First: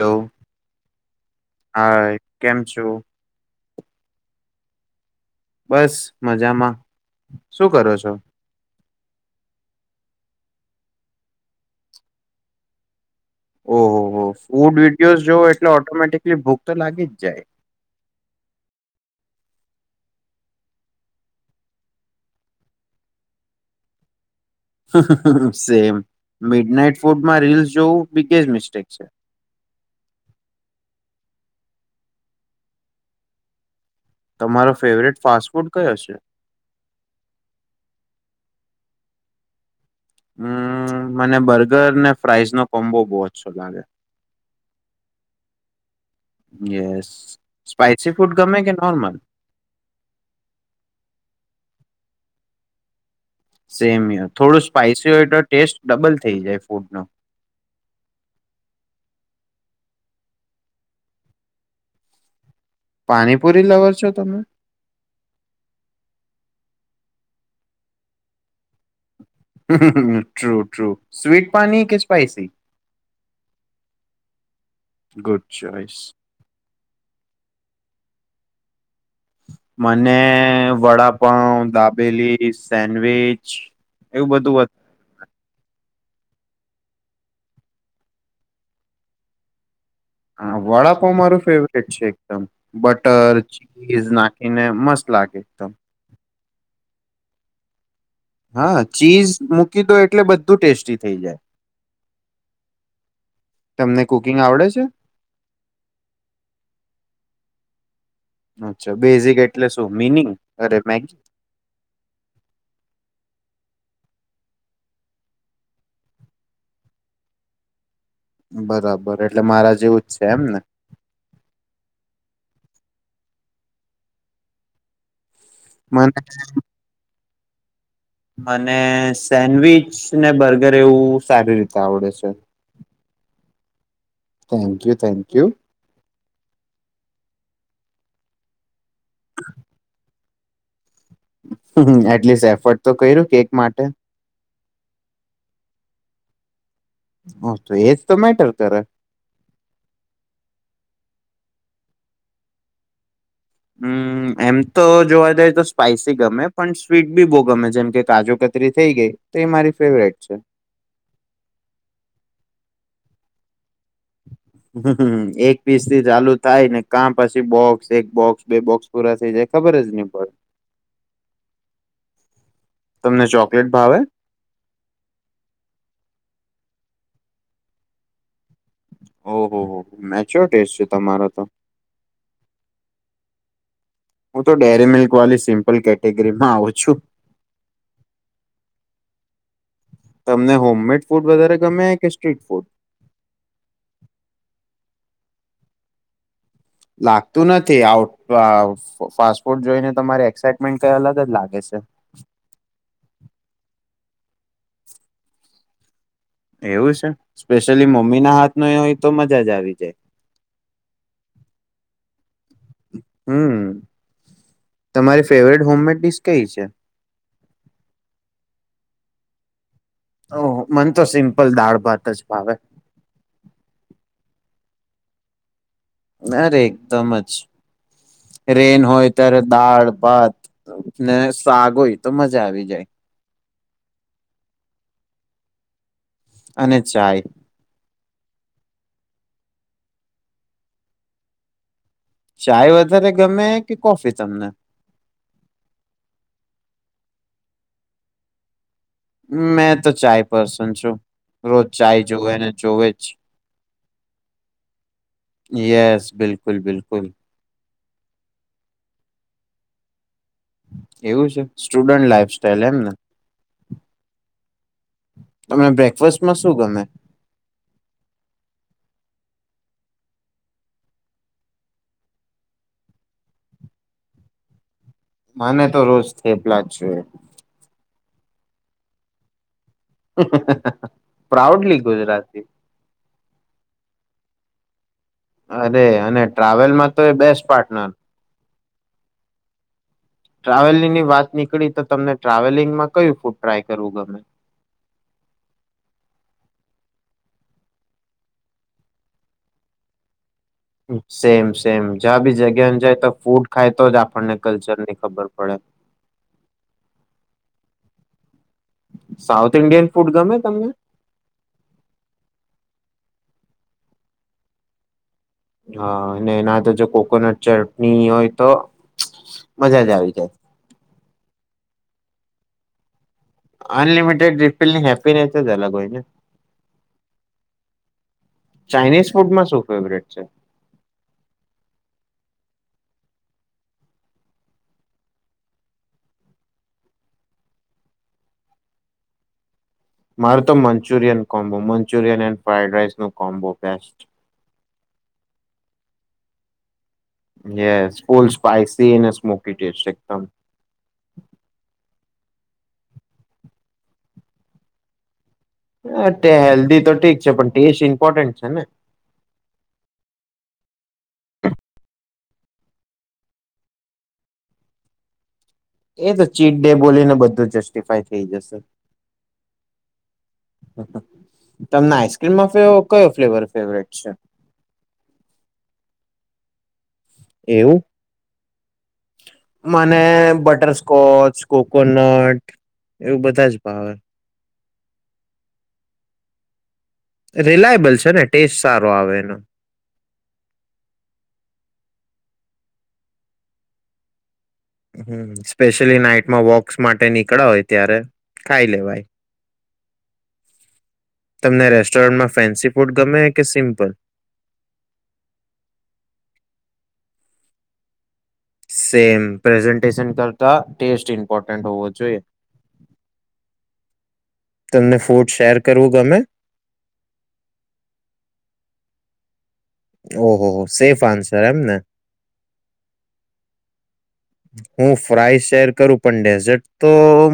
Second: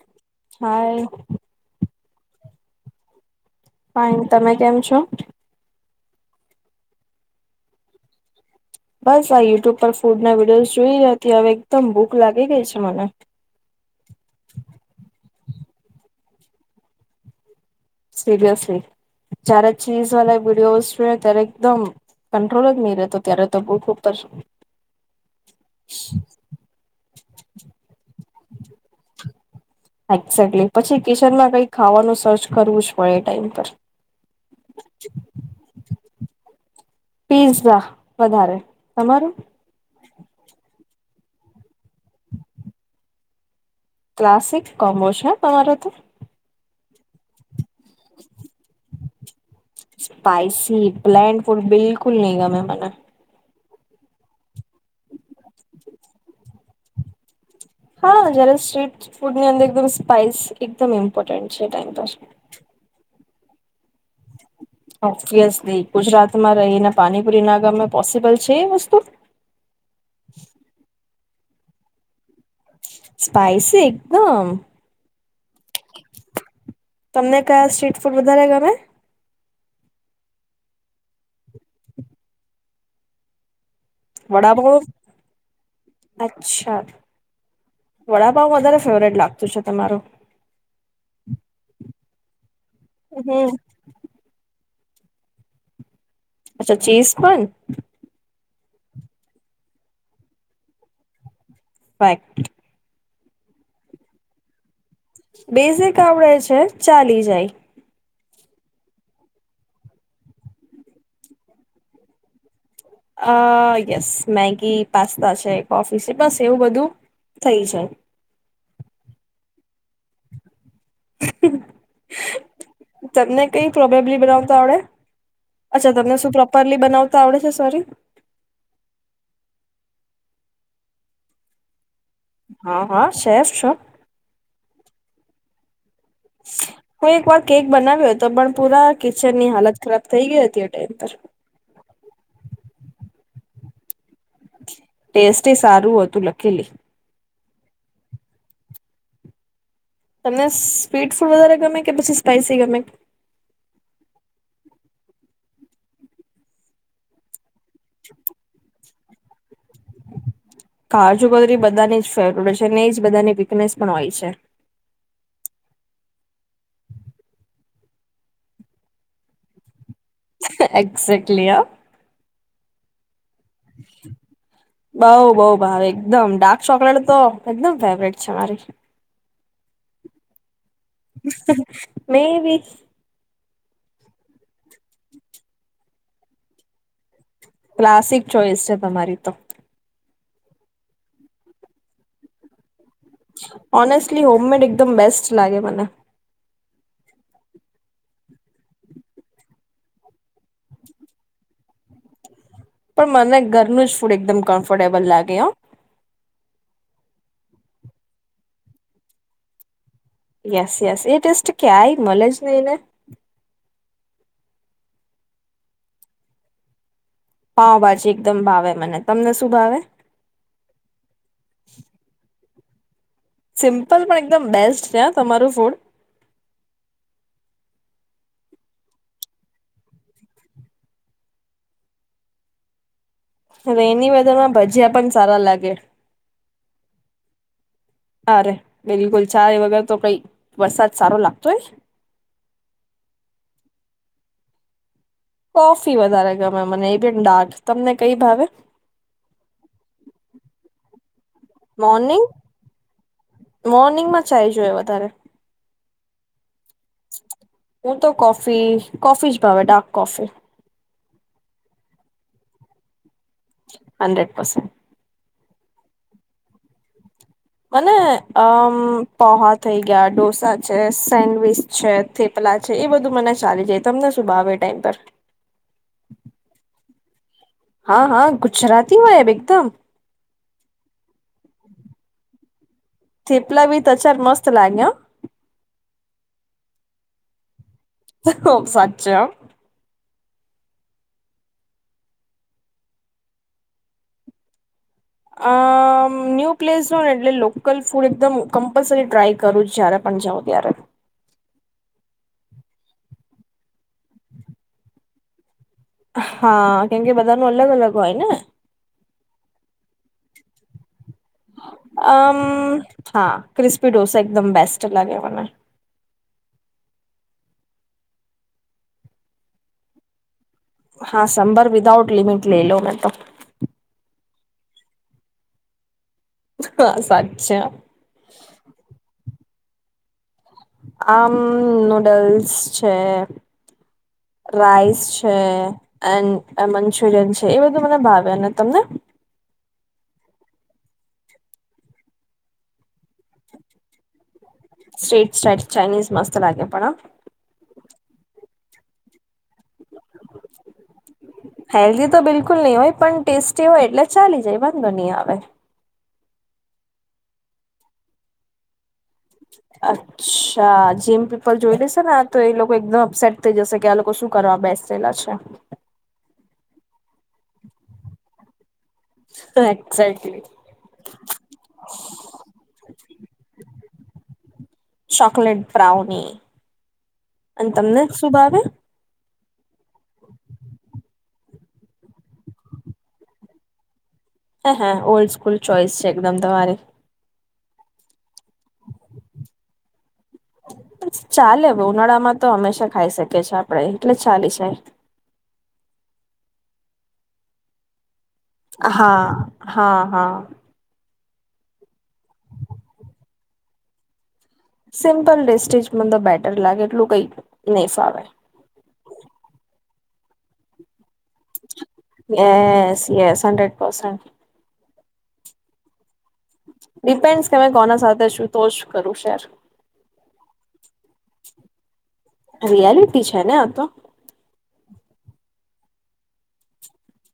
હ, હાય હા. કેમ, છું. ભ, તમે કેમ છો. બસ મજામાં શું કરો છો બસ આ યુટ્યુબ પર ફૂડના વિડીયોઝ જોઈ રહ્યા હતી હવે એકદમ ભૂખ લાગી ગઈ છે મને ઓહ હો હ ફૂડ વિડીયોઝ જો એટલે ઓટોમટિકલી ભૂક તો લાગી જાય સિરિયસલી જ્યારે ચીઝ વાળા વિડીયોઝ જો ત્યારે એકદમ કંટ્રોલ જ નહી રહેતો ત્યારે તો બૂખ ઉપર સેમ મિડ નાઈટ ફૂડમાં રીલસ જોવું બિગેસ્ટ મિસ્ટેક છે એક્ઝેક્ટલી પછી કિચનમાં કઈ ખાવાનું સર્ચ કરવું જ પડે એ ટાઈમ પર તમારો ફેવરેટ ફાસ્ટ ફૂડ કયો હશે પીઝા વધારે તમારું હમ્મ મને બર્ગર ને ફ્રાઈઝ નો કોમ્બો બહ ઓછો લાગે ક્લાસિક કોમ્બોઝ છે તમારો તો યસ સ્પાઈસી ફૂડ ગમે કે નોર્મલ સ્પાઈસી પ્લેન ફૂડ બિલકુલ ફૂડ ની ગમે મને સેમ હો થોડું સ્પાઈસી હોય તો ટેસ્ટ ડબલ થઈ જાય ફૂડ નો હા જય્યારે સ્ટ્રીટ ફૂડની અંદર એકદમ સ્પાઈસ એકદમ ઇમ્પોર્ટન્ટ છે ટાઈઇમ પર પાણીપુરી લવર છો તમે ઓવિયસલી ગુજરાતમાં એના પાણીપુરી ના ગમે પોસિબલ છે એ વસ્તુ ટ્રુ ટ્રુ સ્વીટ પાણી કે સ્પાઈસી સ્પાઈસી એકદમ ગુડ ચોઈસ તમને કયા સ્ટ્રીટ ફૂડ વધારેા ગમે મને વડાપાઉં દાબેલી સેન્ડવીચ એવું બધું વડાપાઉં અચ્છા વડાપાવ વધારે ફેવરેટ લાગતું છે તમારું હા વડાપાઉં મારું ફેવરેટ છે એકદમ બટર હમ ચીઝ નાખીને મસ્ત લાગે એકદમ અચ્છા ચીઝ પણ હા ચીઝ મૂકી દો એટલે બધું ટેસ્ટી થઈ જાય [unintelligible] તમને કુકિંગ આવડે છે બેઝિક આવડે છે ચાલી જાય અચ્છા બેઝિક એટલે શું મિનિંગ અરે મેગી અ યસ મેગી પાસ્તા છે કોફી છે બસ એવું બધું થઈ જાય બરાબર એટલે મારા જેવું જ છે એમ ને તમને કઈ [unintelligible] બનાવતા આવડે અચ્છા તમને મને શું પ્રોપરલી બનાવ ત આવડે છે સોરી. મને સેન્ડવીચ ને બર્ગર એવું સારી રીતે આવડે છે. હા હા શેફ. સ થેન્ક યુ થેન્ક યુ. હું એક વાર કેક બનાવ્યો હતો પણ પૂરા. કિચન ની હાલત ખરાબ. થૈ ગયો અત્યારે ટાઇમ પર. એટલીસ્ટ એફર્ટ તો કર્યું કેક માટે. ટેસ્ટ એ સારું હતું લકિલી. હ તો એજ તો મેટલ કરે. તમને સ્વીટ ફૂડ વધારે ગમે કે પછી સ્પાઈસી ગમે. હમ એમ તો જોવા જઈએ તો સ્પાઈસી ગમે પણ સ્વીટ બી બહુ ગમે છે. જેમ કે કાજુ કતરી થઇ ગઈ. તે મારી. ફેવરેટ છે કાજુ કાજુરી બધાની જ ફેવરેટ. અને ઇ જ બધાની વીકનેસ પણ હોય છે. હ એક પીસ થી ચાલુ થાય ને કા પછી બોક્સ એક બોક્સ બે બોક્સ પુરા થઇ જાય ખબર જ નઇ. એક્ઝેક્ટલી હ તમને ચો. બઉ બઉ ભાવે એકદમ ડા. ચોકલેટ તો એકદમ ફેવરેટ છે મારી. ઓ હો હો મેચ્યોર ટેસ્ટ છે. તમારો તો મેય બી. હું તો ડેરી મિલ્કવાલી સિમ્પલ કેટેગરીમાં આવું છું. ક્લાસિક ચોઈસ છે તમારી તો. તમને હોમમેડ ફૂડ વધારે ગમે કે સ્ટ્રીટ ફૂડ. ઓનેસ્ટલી હોમમેડ એકદમ બેસ્ટ લાગે મને. લાગતું નથી આઉટ અહ ફાસ્ટ ફૂડ જોઈને તમારી એક્સાઈટમેન્ટ કઈ અલગ જ લાગે છે. પણ મને ઘરનું જ ફૂડ એકદમ કમ્ફર્ટેબલ લાગે હ. એવું છે સ્પેશિયલી મમ્મી ના હાથની હોય તો મજા જ આવી જાય. મલેજ. [unintelligible] હમ તમારી ફેવરેટ હોમમેટ ડિશ કઈ છે? પાવ ભાજી એકદમ ભાવે મને, તમને શું ભાવે? ઓહો મન તો સિમ્પલ દાળ ભાત જ ભાવે. સિમ્પલ પણ એકદમ બેસ્ટ છે હ તમારું ફૂડ. અરે એકદમ જ રેન હોય ત્યારે દાળ, ભાત ને શાક હોય તો મજા આવી જાય. રેની વેધર માં ભજીયા પણ સારા લાગે. અને ચાય અરે બિલકુલ. જારે વગર તો કઈ વરસાદ સારો લાગતો હોયશ. ચાય વધારે ગમે કે કોફી તમને. કોફી વધારે ગમે મને એી ડાર્ક તમને કઈ ભાવે. મેં તો ચાય પર્સન છું રોજ ચાય મોર્નિંગ જોવેને જોવે જ મોર્નિંગમાં ચાય જોઈએ વધારે યસ. બિલક બિલકુલ બિલકુલ. હું તો કોફી કોફી જ ભાવે ડાર્ક કોફી. એવું છે સ્ટુડન્ટ લાઈફ સ્ટાઈલ એમ ને. Hundred percent. તમને બ્રેકફાસ્ટમાં શું ગમે. મને અમ પોહા થઈ ગયા ઢોસા છે સેન્ડવીચ છે થેપલા છે એ બધું મને ચાલી જાય તમને શું ભાવે એ ટાઈમ પર. મને તો રોજ થેપલા જ જોઈએ. હા હા ગુજરાતીમાંહેબ એકદમ. પ્રાઉડલી ગુજરાતી. થેપલા વીથ આચાર મસ્ત લાગે. અરે અને ટ્રાવેલમાં તો એ બેસ્ટ પાર્ટનર. ખુબ સાચું. ટ્રાવેલિંગ ની વાત નીકળી તો તમને ટ્રાવેલિંગમાં કયું ફૂડ ટ્રાય કરવું ગમે. અ ન્યૂ પ્લેસ જો ને એટલે લોકલ ફૂડ એકદમ કમ્પલસરી ટ્રાય કરું જય્યારે પણ જાાવ. સેમ સેમ જં ભી જગ્યા. ન જાય તો ફૂડ ખાય તો જ આપણને કલ્ચર ની ખબર પડે. હા કેમકે બધા ન અલગ અલગ હોય ને. સાઉથ ઇન્ડિયન ફૂડ ગમે તમને. અમ હા ક્રિસ્પી ઢોસા એકદમ બેસ્ટ લાગે. મને [inaudible] અને ના તો જો કોકોનટ ચટણી હોય તો મજા જ આવી જાય. હા સંંભર વિધાઉટ લિમિટ લઈ લો મે તો. અનલિમિટેડ રીફીલ ની હેપીનેસ જ અલગ હોય ને બસ અચ્છા. ચાઇનીઝ ફૂડમાં શું ફેવરેટ છે. આમ નૂડલ્સ છે રાઈસ છે એન્ મંચુરિયન છે એ બધું મને ભાવે ને તમને. મારે તો Manchurian combo Manchurian and fried રાઇસનો કોમ્બો બેસ્ટ. સ્ટ્રીટ સ્ટાઈટ ચાઇનીઝ મસ્ત લાગે પણ હ. સ્ ફૂલ સ્પાઈસીને સ્મોક. [unintelligible] હેલ્ધી તો બિલકુલ નહી હોય પણ ટેસ્ટી હોય એટલે ચાલી જાય વાંધો નહીં આવે. અ હેલ્ધી તો ઠીક છે પણ ટેસ્ટ ઇમ્પોર્ટન્ટ છે ને. અચ્છા જીમ પીપલ જોઈ દેશે ને આ તો એ લોકો એકદમ અપસેટ થઈ જશે કે આ લોકો શું કરવા બેસેલા છે. એ તો ચીટ ડે બોલીને બધું. બધું જસ્ટિફાય થઈ જશે. એક્ઝેક્ટલી તમને આઈસ્ક્રીમમાં કયો ફ્લેવર ફેવરેટ છે. ચોકલેટ બ્રાઉની અને એવું તમને શું ભાવે. મને બટરસ્કોચ કોકોનટ એવું બધા જ ભાવે. હા, હા, ઓલ્ડ સ્કૂલ ચોઇસ છે એકદમ તમારી. રિલાયબલ છે ને ટેસ્ટ સારો આવે એનો. ચાલે બહુ ઉનાળામાં તો હંમેશા ખાઈ શકીએ છીએ આપડે એટલે ચાલી જાય હમ્મ, સ્પેશલી નાઈટમાં વોક માટે નીકળ્યા હોય ત્યારે ખાઈ હા, લેવાય. હા, હા, હા. તમને રેસ્ટોરન્ટમાં ફેન્સી ફૂડ ગમે કે સિમ્પલ? સિમ્પલ ડેસ્ટેજ મન તો બેટર લાગે એટલું કઈ નહી ફાવે. સેમ પ્રેઝન્ટેશન કર તા ટેસ્ટ ઇમ્પોર્ટન્ટ હોવો જોઈએ યેસ, યેસ, હંડ્રેડ પર્સન. તમને ફૂડ શેર કરવું ગમે? ડિપેન્ડસ કે મેં કોના સાથે છું, તો જ કરું શેર. ઓ-હો-હો, સેફ આન્સર એમ ને. રિયાલિટી છે ને આ તો હું ફ્રાય શેયર કરું પણ ડેઝટ તો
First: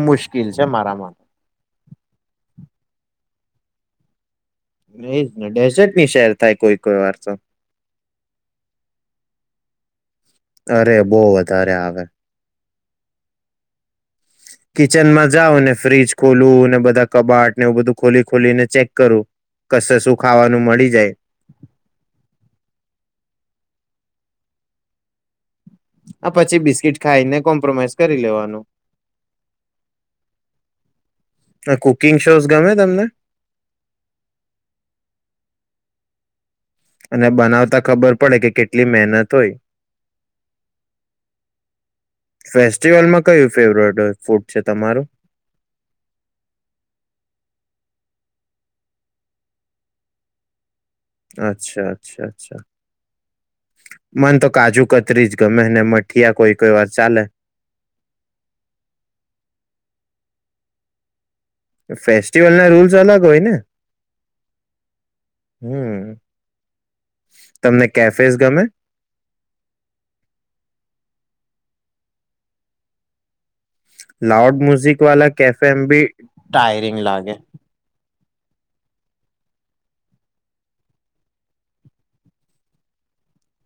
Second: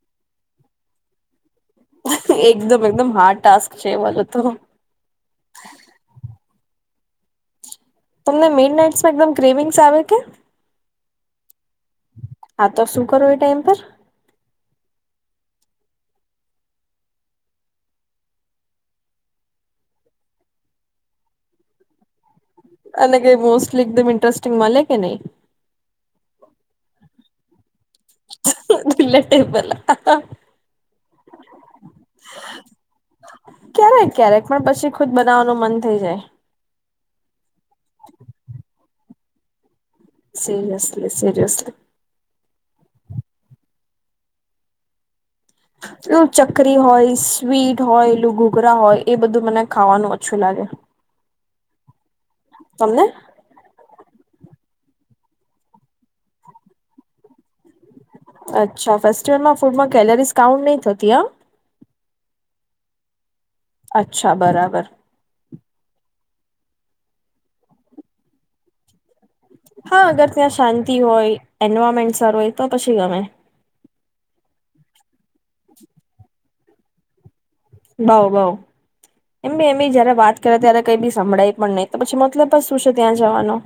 મુશ્કિલ છે મારામાં. એકદમ-એકદમ હાર્ડ ટાસ્ક છે એ વાલો તો. એ જ ને ડેઝર્ટ નહીં શેયર થાય કોઈ-કોઈ વાર તો. તમને મિડ નાઈટસ માં એકદમ ક્રેવિંગસ આવે કે? અરે બહુ વધારે આવે આવ તો શું કરો એ ટાઈમ પર? કિચનમાં જાવ અને ફ્ર્રીજ ખોલું અને બધા કબાટને એવું બધું ખોલી-ખોલીને ચેક કરું, કશે શું ખાવાનું મળી જાય. અને કંઈ મોસ્ટલી એકદમ ઇન્ટ્રસ્ટિંગ મલે કે નહી? આ પછી બિસ્કીટ ખાઈ ને કોમ્પ્રોમાઈઝ કરી લેવાનું [unintelligible] કુકિંગ શોઝ ગમે તમને ક્યારેક ક્યારેક પણ પછી ખુદ બનાવવાનું મન થઈ જાય. અને તોય સીરયસલી-સીરયસલી. ફેસ્ટિવલમાં કયું ફેવરેટ હોય ફૂડ છે તમારું? પેલું ચકરી હોય, સ્વીટ હોય, લું ઘુઘરા હોય એ બધું મને ખાવાનું અચ્છું લાગે. અચ્છા. અચ્છા-અચ્છા. તમને મને તો કાજુ-કતરી જ ગમે ને મઠીયા કોઈ-કોઈ વાર ચાલે. અચ્છા, ફેસ્ટિવલમાં ફૂડમાં કેલરીઝ કાઉન્ટ નહી થતી હા. ફેસ્ટિવલ ના રૂલ્સ અલગ હોય ને. અચ્છા, બરાબર. હમ તમને કેફેઝ ગમે? હા અગર ત્યાં શાંતિ હોય એન્વાયરમેન્ટ સારું હોય તો પછી ગમે. લાઉડ મ્યુઝિક વાા કેફે એમ બી ટાયરિંગ લાગે. બઉ બઉ, એમ બી એમ બી જયારે વાત કરે ત્યારે કઈ બી સંભળાય પણ નહી તો પછી મતલબ બ શું છે ત્યાં જવાનો.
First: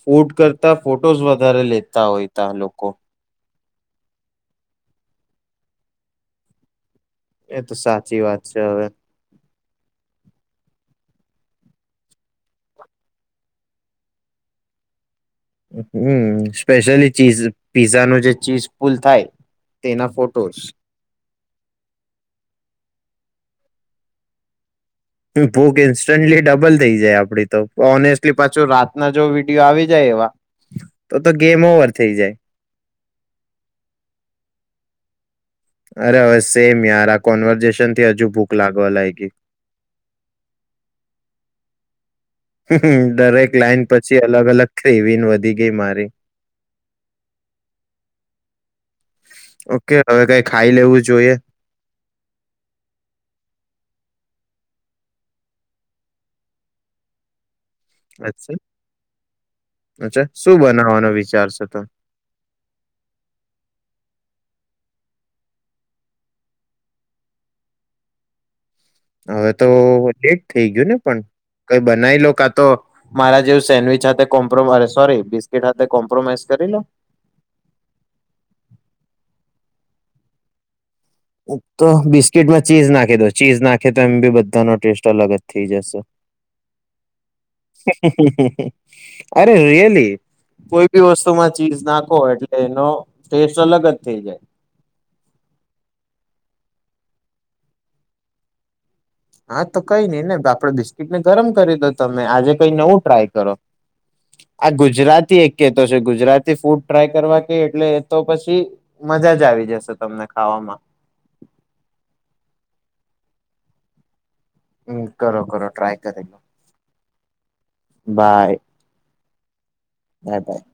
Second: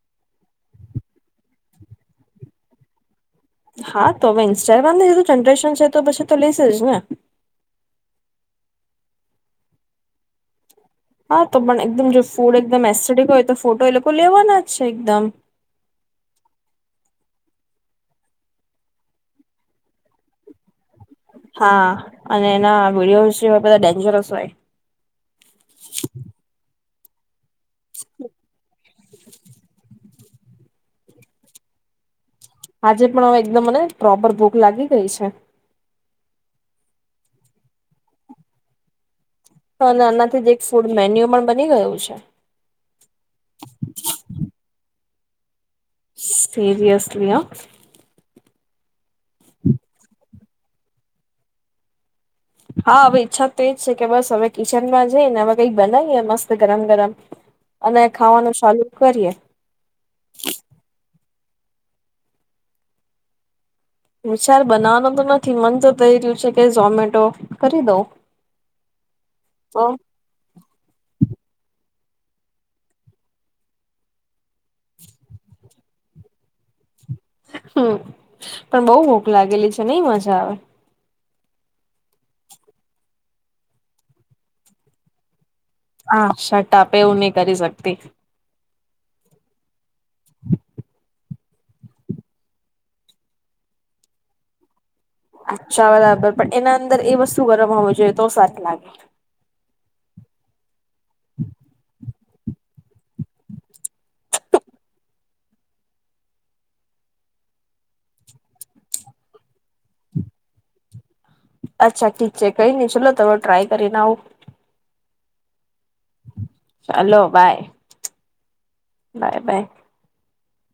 ફૂડ કરતા ફોટોઝ વધારે લેતા હોયતા લોકો. હા તો હવે ઇન્સ્ટાગ્રામીધું જનરેશન છે તો પછી તો લઈશે જ ને. એ તો સાચી વાત છે હવે. હા તો પણ એકદમ જો ફૂડ એકદમ એસથેટિક હોય તો ફોટો એ લોકો લેવાના જ છે એકદમ. હમ સ્પેશયલી ચીઝ પીઝા ન જે ચીઝ ફુલ થાય તેના ફોટોસ. હા અને એના વિડીયો [unintelligible] બધા ડેન્જરસ હોય ભૂખ ઇન્સ્ટન્ટલી ડબલ થઈ જાય આપડી. તો ઓનેસ્ટલી પાછું રાતના જો વિડીયો આવી જાય એવા તો તો ગેમ ઓવર થઇ જાય. આજે પણ હવે એકદમ મને પ્રોપર ભૂખ લાગી ગઈ છે. અરે હવે સેમ યાર આ કોન્વર્ઝેશન થી હજુ ભૂખ લાગવા લાયગી. અને આનાથી જ એક ફૂડ મેન્યુ પણ બની ગયું છે હ હ દરેક લાઈન પછી અલગ અલગ ક્રેવીંગ વધી ગ સીરયસલી હં ઓ કે હવે કંઈક ખાઈ લેવું જોએ હા અવે ઈચ્છા તો એજ છે કે બસ હવે કિચનમાં જઈને હવે કઈ બનાવીએ મસ્ત ગરમ ગરમ અને ખાવાનું અચ્છા ચાલુ કરીએ અચ્છા શું બનાવાનો વિ ચાર છે તો? ચાર બનાવાનું તો નથી મન તો થઈ રહ્યું છે કે ઝોમેટો કરી દઉં અવે તો લેટ થઈ ગયું ને પન ક બનાય લો કાં તો મારા જેવું સેન્ડવીચ હાતે કોમપરો સૌરી બસ્કીટ હાત તે કોમ્પ્રોમાઈઝ કરી લો હમ્મ પણ બોહ ભૂખ લાગેલી છે નઈ મજા આવે તો બિસ્કીિટમાં ચીઝ નાખી દો ચીઝ નાખે તો એમ બી બધાનો ટેસ્ટ અલગ જ થઈ જશે. હા શટઆપ એવું નહી કરી શકતી અરે રીયલી કોઈ બી વસ્ વસ્તુમાં ચીઝ નાખો એટલે એનો ટેસ્ટ અલગ જ થઈ જાય અચ્છા બરાબર પણ એના અંદર એ વસ્તુ ગરમ હોવું જોઈએ તો [unintelligible] લાગે હા તો કઈ નઈ ને આપડે બી સ્કિટ ને ગરમ કરી દો તમે ને આજે કઈ નવું ટ્રાય કરો આ ગુજરાતી એક કે તો છે ગુજરાતી ફૂડ ટ્રાય કરવા કે એટલે એ તો પછી મજા જ આવી જશે તમને ખાવામાં અચ્છા ઠીક છે કઈ નઈ ચોલો તો ટ્રાય કરીને આવું હમ્મ કરો કરો ટ્રાય કરે ચાલો bye bye. Bye bye. Bye by.